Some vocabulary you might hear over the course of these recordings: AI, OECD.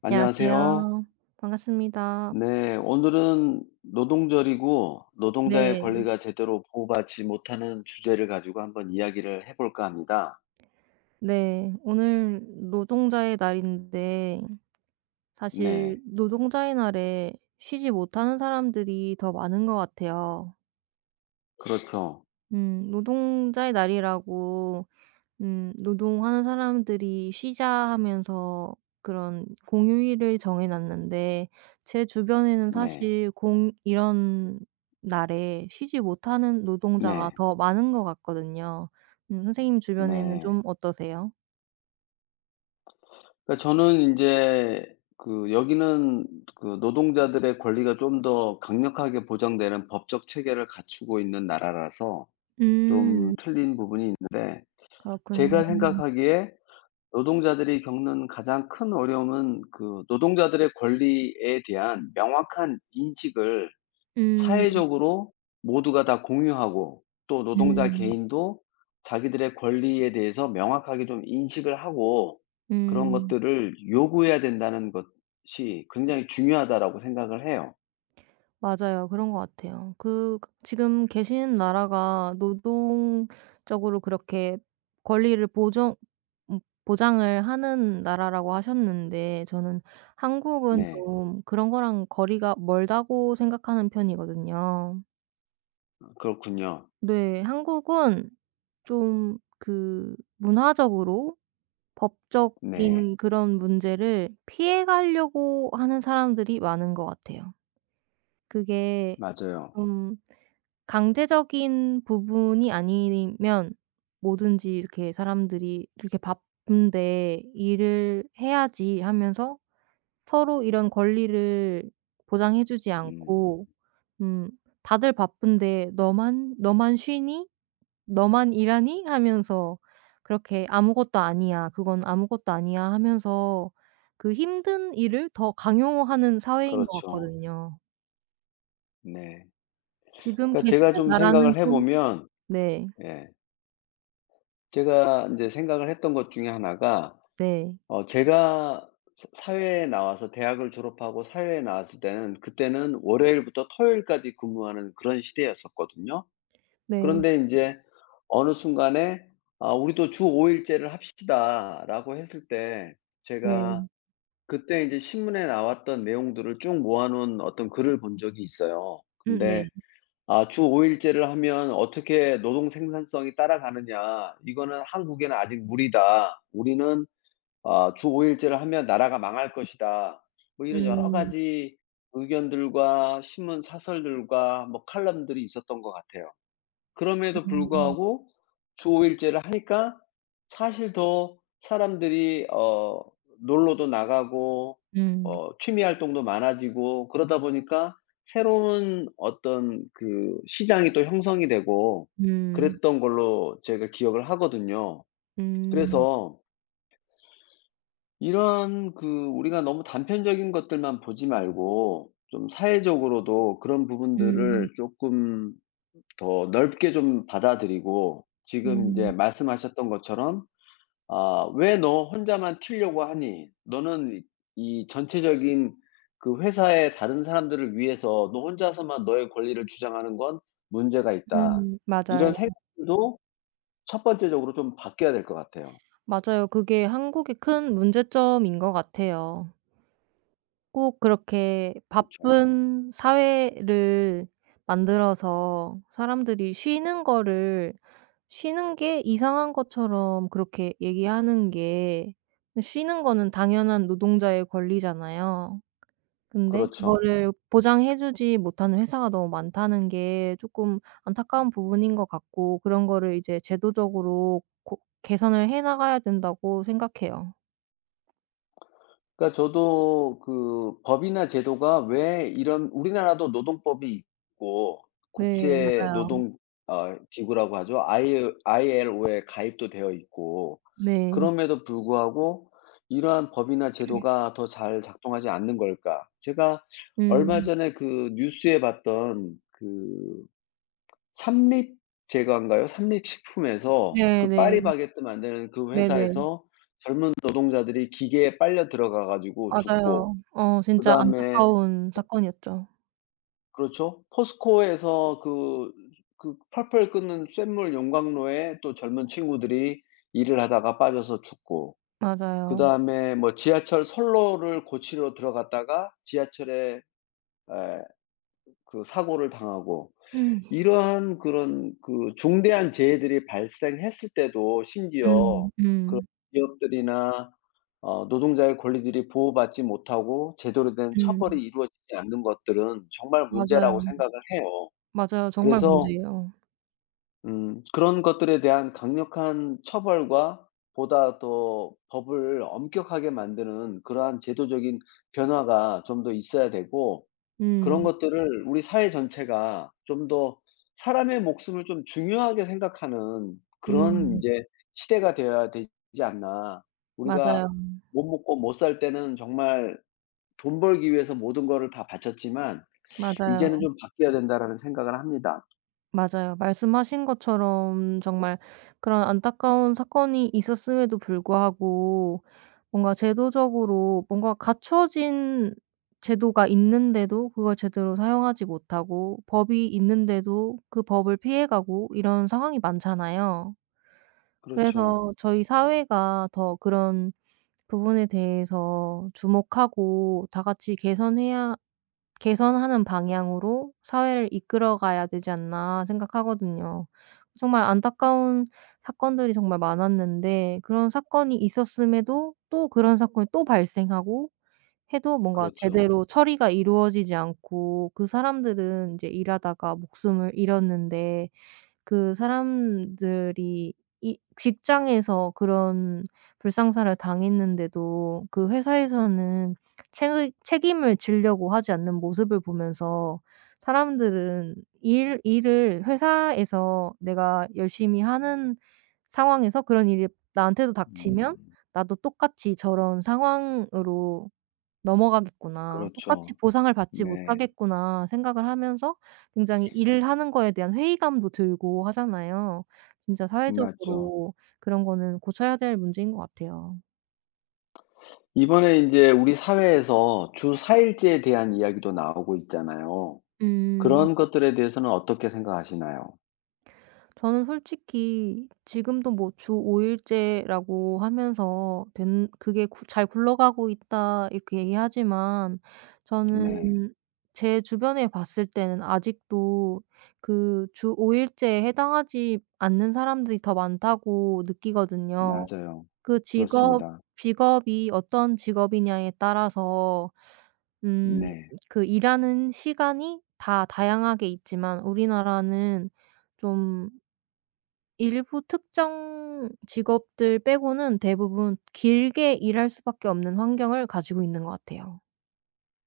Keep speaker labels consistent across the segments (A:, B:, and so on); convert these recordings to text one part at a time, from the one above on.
A: 안녕하세요.
B: 안녕하세요. 반갑습니다.
A: 네, 오늘은 노동절이고 노동자의
B: 네.
A: 권리가 제대로 보호받지 못하는 주제를 가지고 한번 이야기를 해 볼까 합니다.
B: 네. 오늘 노동자의 날인데
A: 네.
B: 사실
A: 네.
B: 노동자의 날에 쉬지 못하는 사람들이 더 많은 것 같아요.
A: 그렇죠.
B: 노동자의 날이라고 노동하는 사람들이 쉬자 하면서 그런 공휴일을 정해 놨는데 제 주변에는
A: 네.
B: 사실 공 이런 날에 쉬지 못하는 노동자가
A: 네.
B: 더 많은 것 같거든요. 선생님 주변에는
A: 네.
B: 좀 어떠세요?
A: 그러니까 저는 이제 그 여기는 그 노동자들의 권리가 좀 더 강력하게 보장되는 법적 체계를 갖추고 있는 나라라서 좀
B: 음.
A: 틀린 부분이 있는데,
B: 그렇군요.
A: 제가 생각하기에 노동자들이 겪는 가장 큰 어려움은 그 노동자들의 권리에 대한 명확한 인식을
B: 음.
A: 사회적으로 모두가 다 공유하고, 또 노동자
B: 음.
A: 개인도 자기들의 권리에 대해서 명확하게 좀 인식을 하고 그런
B: 음.
A: 것들을 요구해야 된다는 것이 굉장히 중요하다라고 생각을 해요.
B: 맞아요. 그런 것 같아요. 그 지금 계신 나라가 노동적으로 그렇게 권리를 보정 음 보장을 하는 나라라고 하셨는데 저는 한국은
A: 네.
B: 좀 그런 거랑 거리가 멀다고 생각하는 편이거든요.
A: 그렇군요.
B: 네. 한국은 좀 그 문화적으로
A: 네.
B: 법적인 그런 문제를 피해 가려고 하는 사람들이 많은 것 같아요. 그게
A: 맞아요.
B: 좀 강제적인 부분이 아니면 뭐든지 이렇게 사람들이 "이렇게 바쁜데 일을 해야지." 하면서 서로 이런 권리를 보장해 주지
A: 음.
B: 않고 음 "다들 바쁜데 너만 쉬니? 너만 일하니?" 하면서 그렇게 "아무것도 아니야. 그건 아무것도 아니야." 하면서 그 힘든 일을 더 강요하는 사회인 것
A: 그렇죠.
B: 같거든요.
A: 네.
B: 지금
A: 그러니까 제가
B: 계시는
A: 좀
B: 나라는
A: 생각을 해
B: 좀,
A: 보면,
B: 네.
A: 예. 제가 이제 생각을 했던 것 중에 하나가,
B: 네.
A: 제가 사 사회에 나와서 대학을 졸업하고 사회에 나왔을 때는, 그때는 월요일부터 토요일까지 근무하는 그런 시대였었거든요.
B: 네
A: 그런데 이제 어느 순간에 "아, 우리도 주 5 일제를 합시다."라고 했을 때, 제가
B: 네.
A: 그때 이제 신문에 나왔던 내용들을 쭉 모아 놓은 어떤 글을 본 적이 있어요.
B: 네.
A: 근데 주 5 일제를 하면 어떻게 노동 생산성이 따라가느냐. "이거는 한국에는 아직 무리다. 우리는 주 5 일제를 하면 나라가 망할 것이다." 뭐 이런 여러
B: 음.
A: 가지 의견들과 신문 사설들과 뭐 칼럼들이 있었던 것 같아요. 그럼에도
B: 음.
A: 불구하고 주 5 일제를 하니까 사실 더 사람들이 놀러도 나가고
B: 음.
A: 취미 활동도 많아지고, 그러다 보니까 새로운 어떤 그 시장이 또 형성이 되고
B: 음.
A: 그랬던 걸로 제가 기억을 하거든요.
B: 음.
A: 그래서 이런 그 우리가 너무 단편적인 것들만 보지 말고 좀 사회적으로도 그런
B: 음.
A: 부분들을 쪼끔 더 넓게 좀 받아들이고, 지금 이제
B: 음.
A: 말씀하셨던 것처럼 아, "왜 너 혼자만 튀려고 하니? 너는 이 전체적인 그 회사의 다른 사람들을 위해서 너 혼자서만 너의 권리를 주장하는 건 문제가 있다."
B: 음. 맞아요.
A: 이런 생각도 첫 번째적으로 좀 바뀌어야 될 것 같아요.
B: 맞아요. 그게 한국의 큰 문제점인 것 같아요. 꼭 그렇게
A: 그렇죠.
B: 바쁜 사회를 만들어서 사람들이 쉬는 거를, 쉬는 게 이상한 것처럼 그렇게 얘기하는 게, 쉬는 거는 당연한 노동자의 권리잖아요. 근데
A: 그렇죠.
B: 그거를 보장해 주지 못하는 회사가 너무 많다는 게 쪼끔 안타까운 부분인 것 같고, 그런 거를 이제 제도적으로 고 개선을 해 나가야 된다고 생각해요.
A: 그러니까 저도 그 법이나 제도가 왜 이런, 우리나라도 노동법이 있고
B: 네,
A: 국제
B: 맞아요.
A: 노동 기구라고 하죠. i ILO에 가입도 되어 있고
B: 네.
A: 그럼에도 불구하고 이러한 법이나 제도가 더 잘 작동하지 않는 걸까? 제가 얼마
B: 음.
A: 전에 그 뉴스에 봤던 그 삼립 제과인가요? 삼립식품에서 그
B: 네네.
A: 파리바게뜨 만드는 그
B: 네네.
A: 회사에서 젊은 노동자들이 기계에 빨려 들어가 가지고 죽고,
B: 맞아요. 진짜
A: 그다음에.
B: 안타까운 사건이었죠.
A: 그렇죠. 포스코에서 그 그 펄펄 끓는 쇳물 용광로에 또 젊은 친구들이 일을 하다가 빠져서 죽고,
B: 맞아요.
A: 그다음에 뭐 지하철 선로를 고치러 들어갔다가 지하철에, 에 그 사고를 당하고,
B: 음.
A: 이러한 그런 그 중대한 재해들이 발생했을 때도, 심지어
B: 음.
A: 그런
B: 음.
A: 기업들이나 노동자의 권리들이 보호받지 못하고 제대로 된
B: 음.
A: 처벌이 이루어지지 않는 것들은 정말
B: 맞아요.
A: 문제라고 생각을 해요.
B: 맞아요. 정말
A: 그래서
B: 문제예요.
A: 그런 것들에 대한 강력한 처벌과 보다 더 법을 엄격하게 만드는 그러한 제도적인 변화가 좀 더 있어야 되고, 그런
B: 음.
A: 것들을 우리 사회 전체가 좀 더 사람의 목숨을 좀 중요하게 생각하는 그런
B: 음.
A: 인제 시대가 되어야 되지 않나. 우리가
B: 맞아요.
A: 못 먹고 못 살 때는 정말 돈 벌기 위해서 모든 거를 다 바쳤지만,
B: 맞아요.
A: 이제는 좀 바뀌어야 된다라는 생각을 합니다.
B: 맞아요. 말씀하신 것처럼 정말 그런 안타까운 사건이 있었음에도 불구하고 뭔가 제도적으로 뭔가 갖춰진 제도가 있는데도 그걸 제대로 사용하지 못하고, 법이 있는데도 그 법을 피해가고, 이런 상황이 많잖아요.
A: 그렇죠.
B: 그래서 저희 사회가 더 그런 부분에 대해서 주목하고 다 같이 개선해야 개선하는 방향으로 사회를 이끌어 가야 되지 않나 생각하거든요. 정말 안타까운 사건들이 정말 많았는데 그런 사건이 있었음에도 또 그런 사건이 또 발생하고 해도 뭔가
A: 그렇죠.
B: 제대로 처리가 이루어지지 않고, 그 사람들은 이제 일하다가 목숨을 잃었는데, 그 사람들이 이 직장에서 그런 불상사를 당했는데도 그 회사에서는 책 책임을 지려고 하지 않는 모습을 보면서, 사람들은 일 일을 회사에서 내가 열심히 하는 상황에서 그런 일이 나한테도 닥치면
A: 음
B: 나도 똑같이 저런 상황으로 '넘어가겠구나. 똑같이
A: 그렇죠.
B: 보상을 받지
A: 네.
B: 못하겠구나.' 생각을 하면서 굉장히 일하는 거에 대한 회의감도 들고 하잖아요. 진짜
A: 맞죠.
B: 사회적으로 그런 거는 고쳐야 될 문제인 것 같아요.
A: 이번에 인제 우리 사회에서 주 4 일제에 대한 이야기도 나오고 있잖아요.
B: 음.
A: 그런 것들에 대해서는 어떻게 생각하시나요?
B: 저는 솔직히 지금도 뭐 주 5 일제라고 하면서 된 그게 구 "잘 굴러가고 있다." 이렇게 얘기하지만
A: 네.
B: 저는 제 주변에 봤을 때는 아직도 그 주 5 일제에 해당하지 않는 사람들이 더 많다고 느끼거든요.
A: 맞아요.
B: 그 직업
A: 그렇습니다.
B: 직업이 어떤 직업이냐에 따라서 음
A: 네.
B: 그 일하는 시간이 다 다양하게 있지만, 우리나라는 좀 일부 특정 직업들 빼고는 대부분 길게 일할 수밖에 없는 환경을 가지고 있는 것 같아요.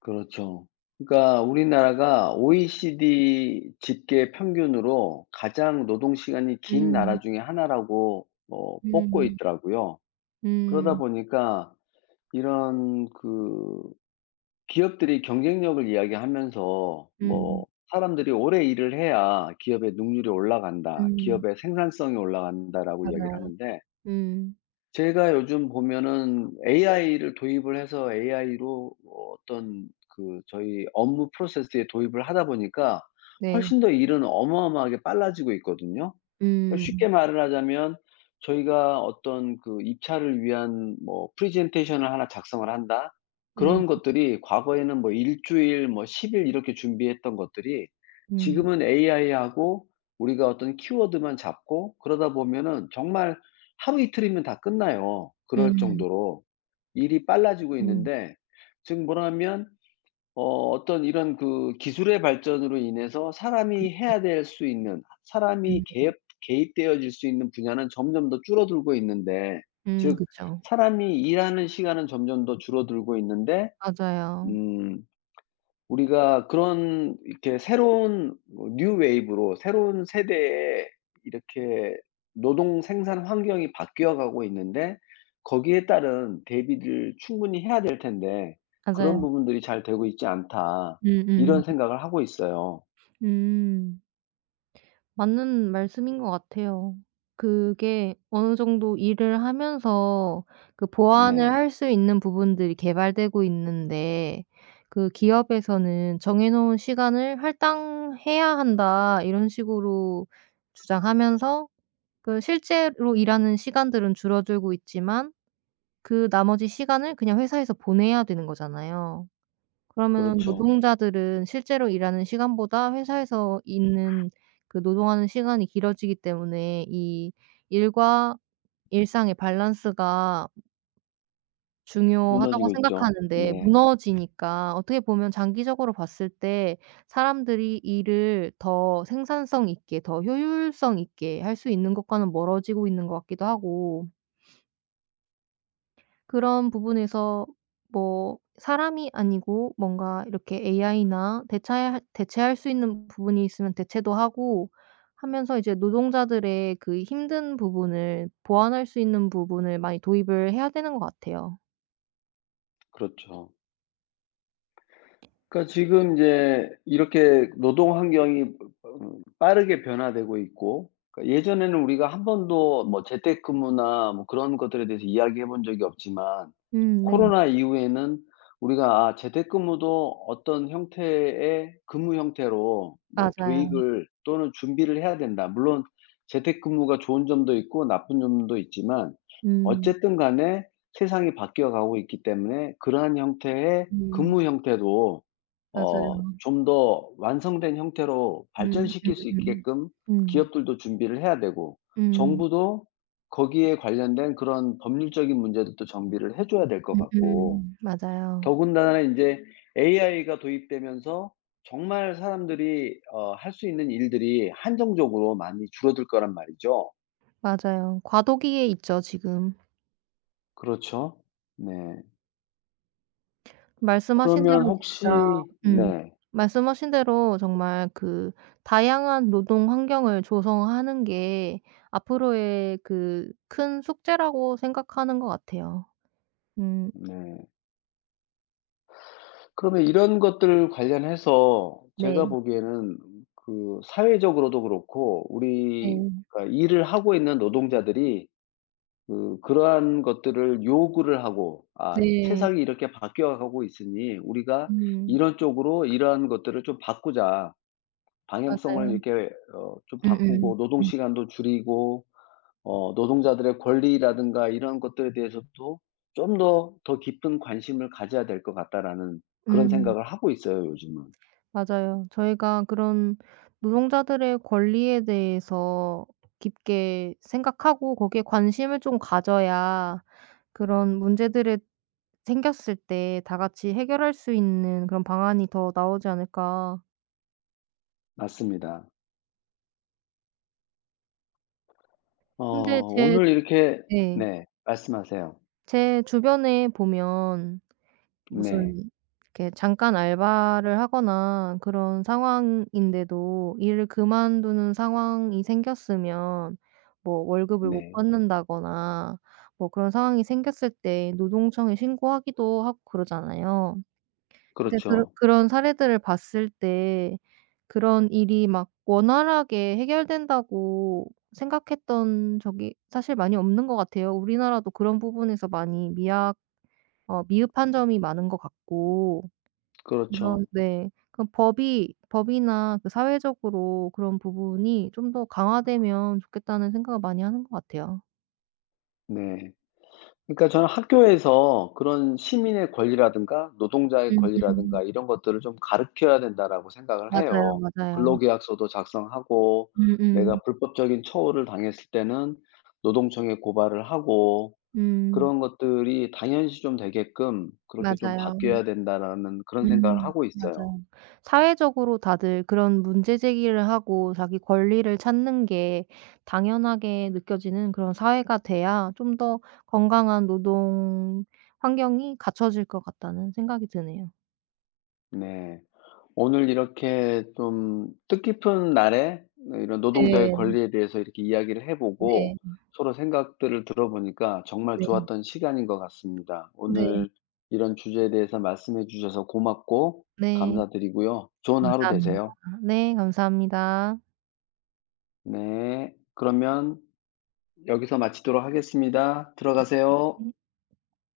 A: 그렇죠. 그러니까 우리나라가 OECD 집계 평균으로 가장 노동 시간이 긴 나라
B: 음.
A: 중에 하나라고 뽑고
B: 음.
A: 있더라고요. 그러다
B: 음.
A: 보니까 이런 그 기업들이 경쟁력을 이야기하면서
B: 음.
A: 뭐 "사람들이 오래 일을 해야 기업의 능률이 올라간다.
B: 음.
A: 기업의 생산성이 올라간다."라고 이야기를
B: 맞아요.
A: 하는데,
B: 음.
A: 제가 요즘 보면은 AI를 도입을 해서 AI로 어떤 그 저희 업무 프로세스에 도입을 하다 보니까
B: 네.
A: 훨씬 더 일은 어마어마하게 빨라지고 있거든요. 그러니까 쉽게
B: 음.
A: 말을 하자면, 저희가 어떤 그 입찰을 위한 뭐 프레젠테이션을 하나 작성을 한다.
B: 음.
A: 그런 것들이 과거에는 뭐 일 주일 뭐 10일 이렇게 준비했던 것들이,
B: 음.
A: 지금은 AI하고 우리가 어떤 키워드만 잡고 그러다 보면은 정말 하루 이틀이면 다 끝나요. 그럴
B: 음.
A: 정도로 일이 빨라지고
B: 음.
A: 있는데, 지금 뭐라면 어떤 이런 그 기술의 발전으로 인해서
B: 음.
A: 사람이 해야 될 수 있는, 사람이
B: 음.
A: 개입되어질 수 있는 분야는 점점 더 줄어들고 있는데,
B: 음.
A: 즉
B: 그쵸.
A: 사람이 일하는 시간은 점점 더 줄어들고 있는데,
B: 맞아요.
A: 음 우리가 그런, 이렇게 새로운 뭐 뉴 웨이브로 새로운 세대에 이렇게 노동 생산 환경이 바뀌어 가고 있는데, 거기에 따른 대비를 충분히 해야 될 텐데 그런
B: 맞아요.
A: 부분들이 잘 되고 있지 않다. 이런
B: 음음.
A: 생각을 하고 있어요.
B: 음. 음. 맞는 말씀인 것 같아요. 그게 어느 정도 일을 하면서 그 보완을
A: 네.
B: 할 수 있는 부분들이 개발되고 있는데, 그 기업에서는 "정해 놓은 시간을 할당해야 한다." 이런 식으로 주장하면서 그 실제로 일하는 시간들은 줄어들고 있지만 그 나머지 시간을 그냥 회사에서 보내야 되는 거잖아요. 그러면은
A: 그렇죠.
B: 노동자들은 실제로 일하는 시간보다 회사에서 있는 그 노동하는 시간이 길어지기 때문에 이 일과 일상의 밸런스가 중요하다고
A: 무너지고 있죠.
B: 생각하는데,
A: 네.
B: 무너지니까 어떻게 보면 장기적으로 봤을 때 사람들이 일을 더 생산성 있게 더 효율성 있게 할 수 있는 것과는 멀어지고 있는 것 같기도 하고, 그런 부분에서 뭐 사람이 아니고 뭔가 이렇게 AI나 대체할 수 있는 부분이 있으면 대체도 하고 하면서 이제 노동자들의 그 힘든 부분을 보완할 수 있는 부분을 많이 도입을 해야 되는 것 같아요.
A: 그렇죠. 그러니까 지금 이제 이렇게 노동 환경이 어 빠르게 변화되고 있고, 그러니까 예전에는 우리가 한 번도 뭐 재택근무나 뭐 그런 것들에 대해서 이야기해 본 적이 없지만
B: 네.
A: 코로나 이후에는 우리가 재택근무도 어떤 형태의 근무 형태로 뭐
B: 맞아요.
A: 도입을 또는 준비를 해야 된다. 물론 재택근무가 좋은 점도 있고 나쁜 점도 있지만,
B: 음.
A: 어쨌든 간에 세상이 바뀌어 가고 있기 때문에 그러한 형태의
B: 음.
A: 근무 형태도
B: 맞아요.
A: 좀 더 완성된 형태로 발전시킬 수
B: 음음.
A: 있게끔
B: 음.
A: 기업들도 준비를 해야 되고,
B: 음.
A: 정부도 거기에 관련된 그런 법률적인 문제도 또 정비를 해 줘야 될 것 같고,
B: 음음. 맞아요.
A: 더군다나 인제 AI가 도입되면서 정말 사람들이 할 수 있는 일들이 한정적으로 많이 줄어들 거란 말이죠.
B: 맞아요. 과도기에 있죠, 지금.
A: 그렇죠. 네.
B: 말씀하신
A: 그러면
B: 대로 진짜,
A: 혹시,
B: 음.
A: 네.
B: 말씀하신 대로 정말 그 다양한 노동 환경을 조성하는 게 앞으로의 그 큰 숙제라고 생각하는 것 같아요. 음
A: 네. 그러면 이런 것들 관련해서 제가
B: 네.
A: 보기에는, 그 사회적으로도 그렇고 우리
B: 네.
A: 가 일을 하고 있는 노동자들이 그 그러한 것들을 요구를 하고, '아,
B: 네.
A: 세상이 이렇게 바뀌어 가고 있으니 우리가
B: 음.
A: 이런 쪽으로 이러한 것들을 좀 바꾸자.' 방향성을
B: 맞아요.
A: 이렇게 좀
B: 음음.
A: 바꾸고 노동
B: 음.
A: 시간도 줄이고 노동자들의 권리라든가 이런 것들에 대해서도 좀 더 더 깊은 관심을 가져야 될 것 같다라는 그런
B: 음. 음.
A: 생각을 하고 있어요, 요즘은.
B: 맞아요. 저희가 그런 노동자들의 권리에 대해서 깊게 생각하고 거기에 관심을 좀 가져야 그런 문제들에 생겼을 때 다 같이 해결할 수 있는 그런 방안이 더 나오지 않을까.
A: 맞습니다.
B: 근데 제
A: 오늘 이렇게.
B: 네.
A: 네, 말씀하세요.
B: 제 주변에 보면
A: 네.
B: 무슨 이렇게 잠깐 알바를 하거나 그런 상황인데도 일을 그만두는 상황이 생겼으면 뭐 월급을 못
A: 네.
B: 받는다거나 뭐 그런 상황이 생겼을 때 노동청에 신고하기도 하고 그러잖아요. 근데 그런
A: 그렇죠.
B: 그런 사례들을 봤을 때 그런 일이 막 원활하게 해결된다고 생각했던 적이 사실 많이 없는 것 같아요. 우리나라도 그런 부분에서 많이 미약 어 미흡한 점이 많은 것 같고
A: 그렇죠.
B: 그런 네. 그 법이나 그 사회적으로 그런 부분이 좀 더 강화되면 좋겠다는 생각을 많이 하는 것 같아요.
A: 네. 그러니까 저는 학교에서 그런 시민의 권리라든가 노동자의 권리라든가
B: 음음.
A: 이런 것들을 좀 가르쳐야 된다라고 생각을
B: 맞아요,
A: 해요. 뭐
B: 맞아요.
A: 근로계약서도 작성하고
B: 음음.
A: 내가 불법적인 처우를 당했을 때는 노동청에 고발을 하고,
B: 음.
A: 그런 것들이 당연시 좀 되게끔 그렇게 좀
B: 맞아요.
A: 바뀌어야 된다라는 그런 생각을
B: 음.
A: 하고 있어요.
B: 맞아요. 사회적으로 다들 그런 문제 제기를 하고 자기 권리를 찾는 게 당연하게 느껴지는 그런 사회가 돼야 좀 더 건강한 노동 환경이 갖춰질 것 같다는 생각이 드네요.
A: 네. 오늘 이렇게 좀 뜻깊은 날에 이런 노동자의
B: 네.
A: 권리에 대해서 이렇게 이야기를 해보고
B: 네.
A: 서로 생각들을 들어보니까 정말
B: 네.
A: 좋았던 시간인 것 같습니다.
B: 네.
A: 오늘 이런 주제에 대해서 말씀해 주셔서 고맙고
B: 네.
A: 감사드리고요. 좋은 하루
B: 감사합니다.
A: 되세요.
B: 네, 감사합니다.
A: 네. 그러면 여기서 마치도록 하겠습니다. 들어가세요.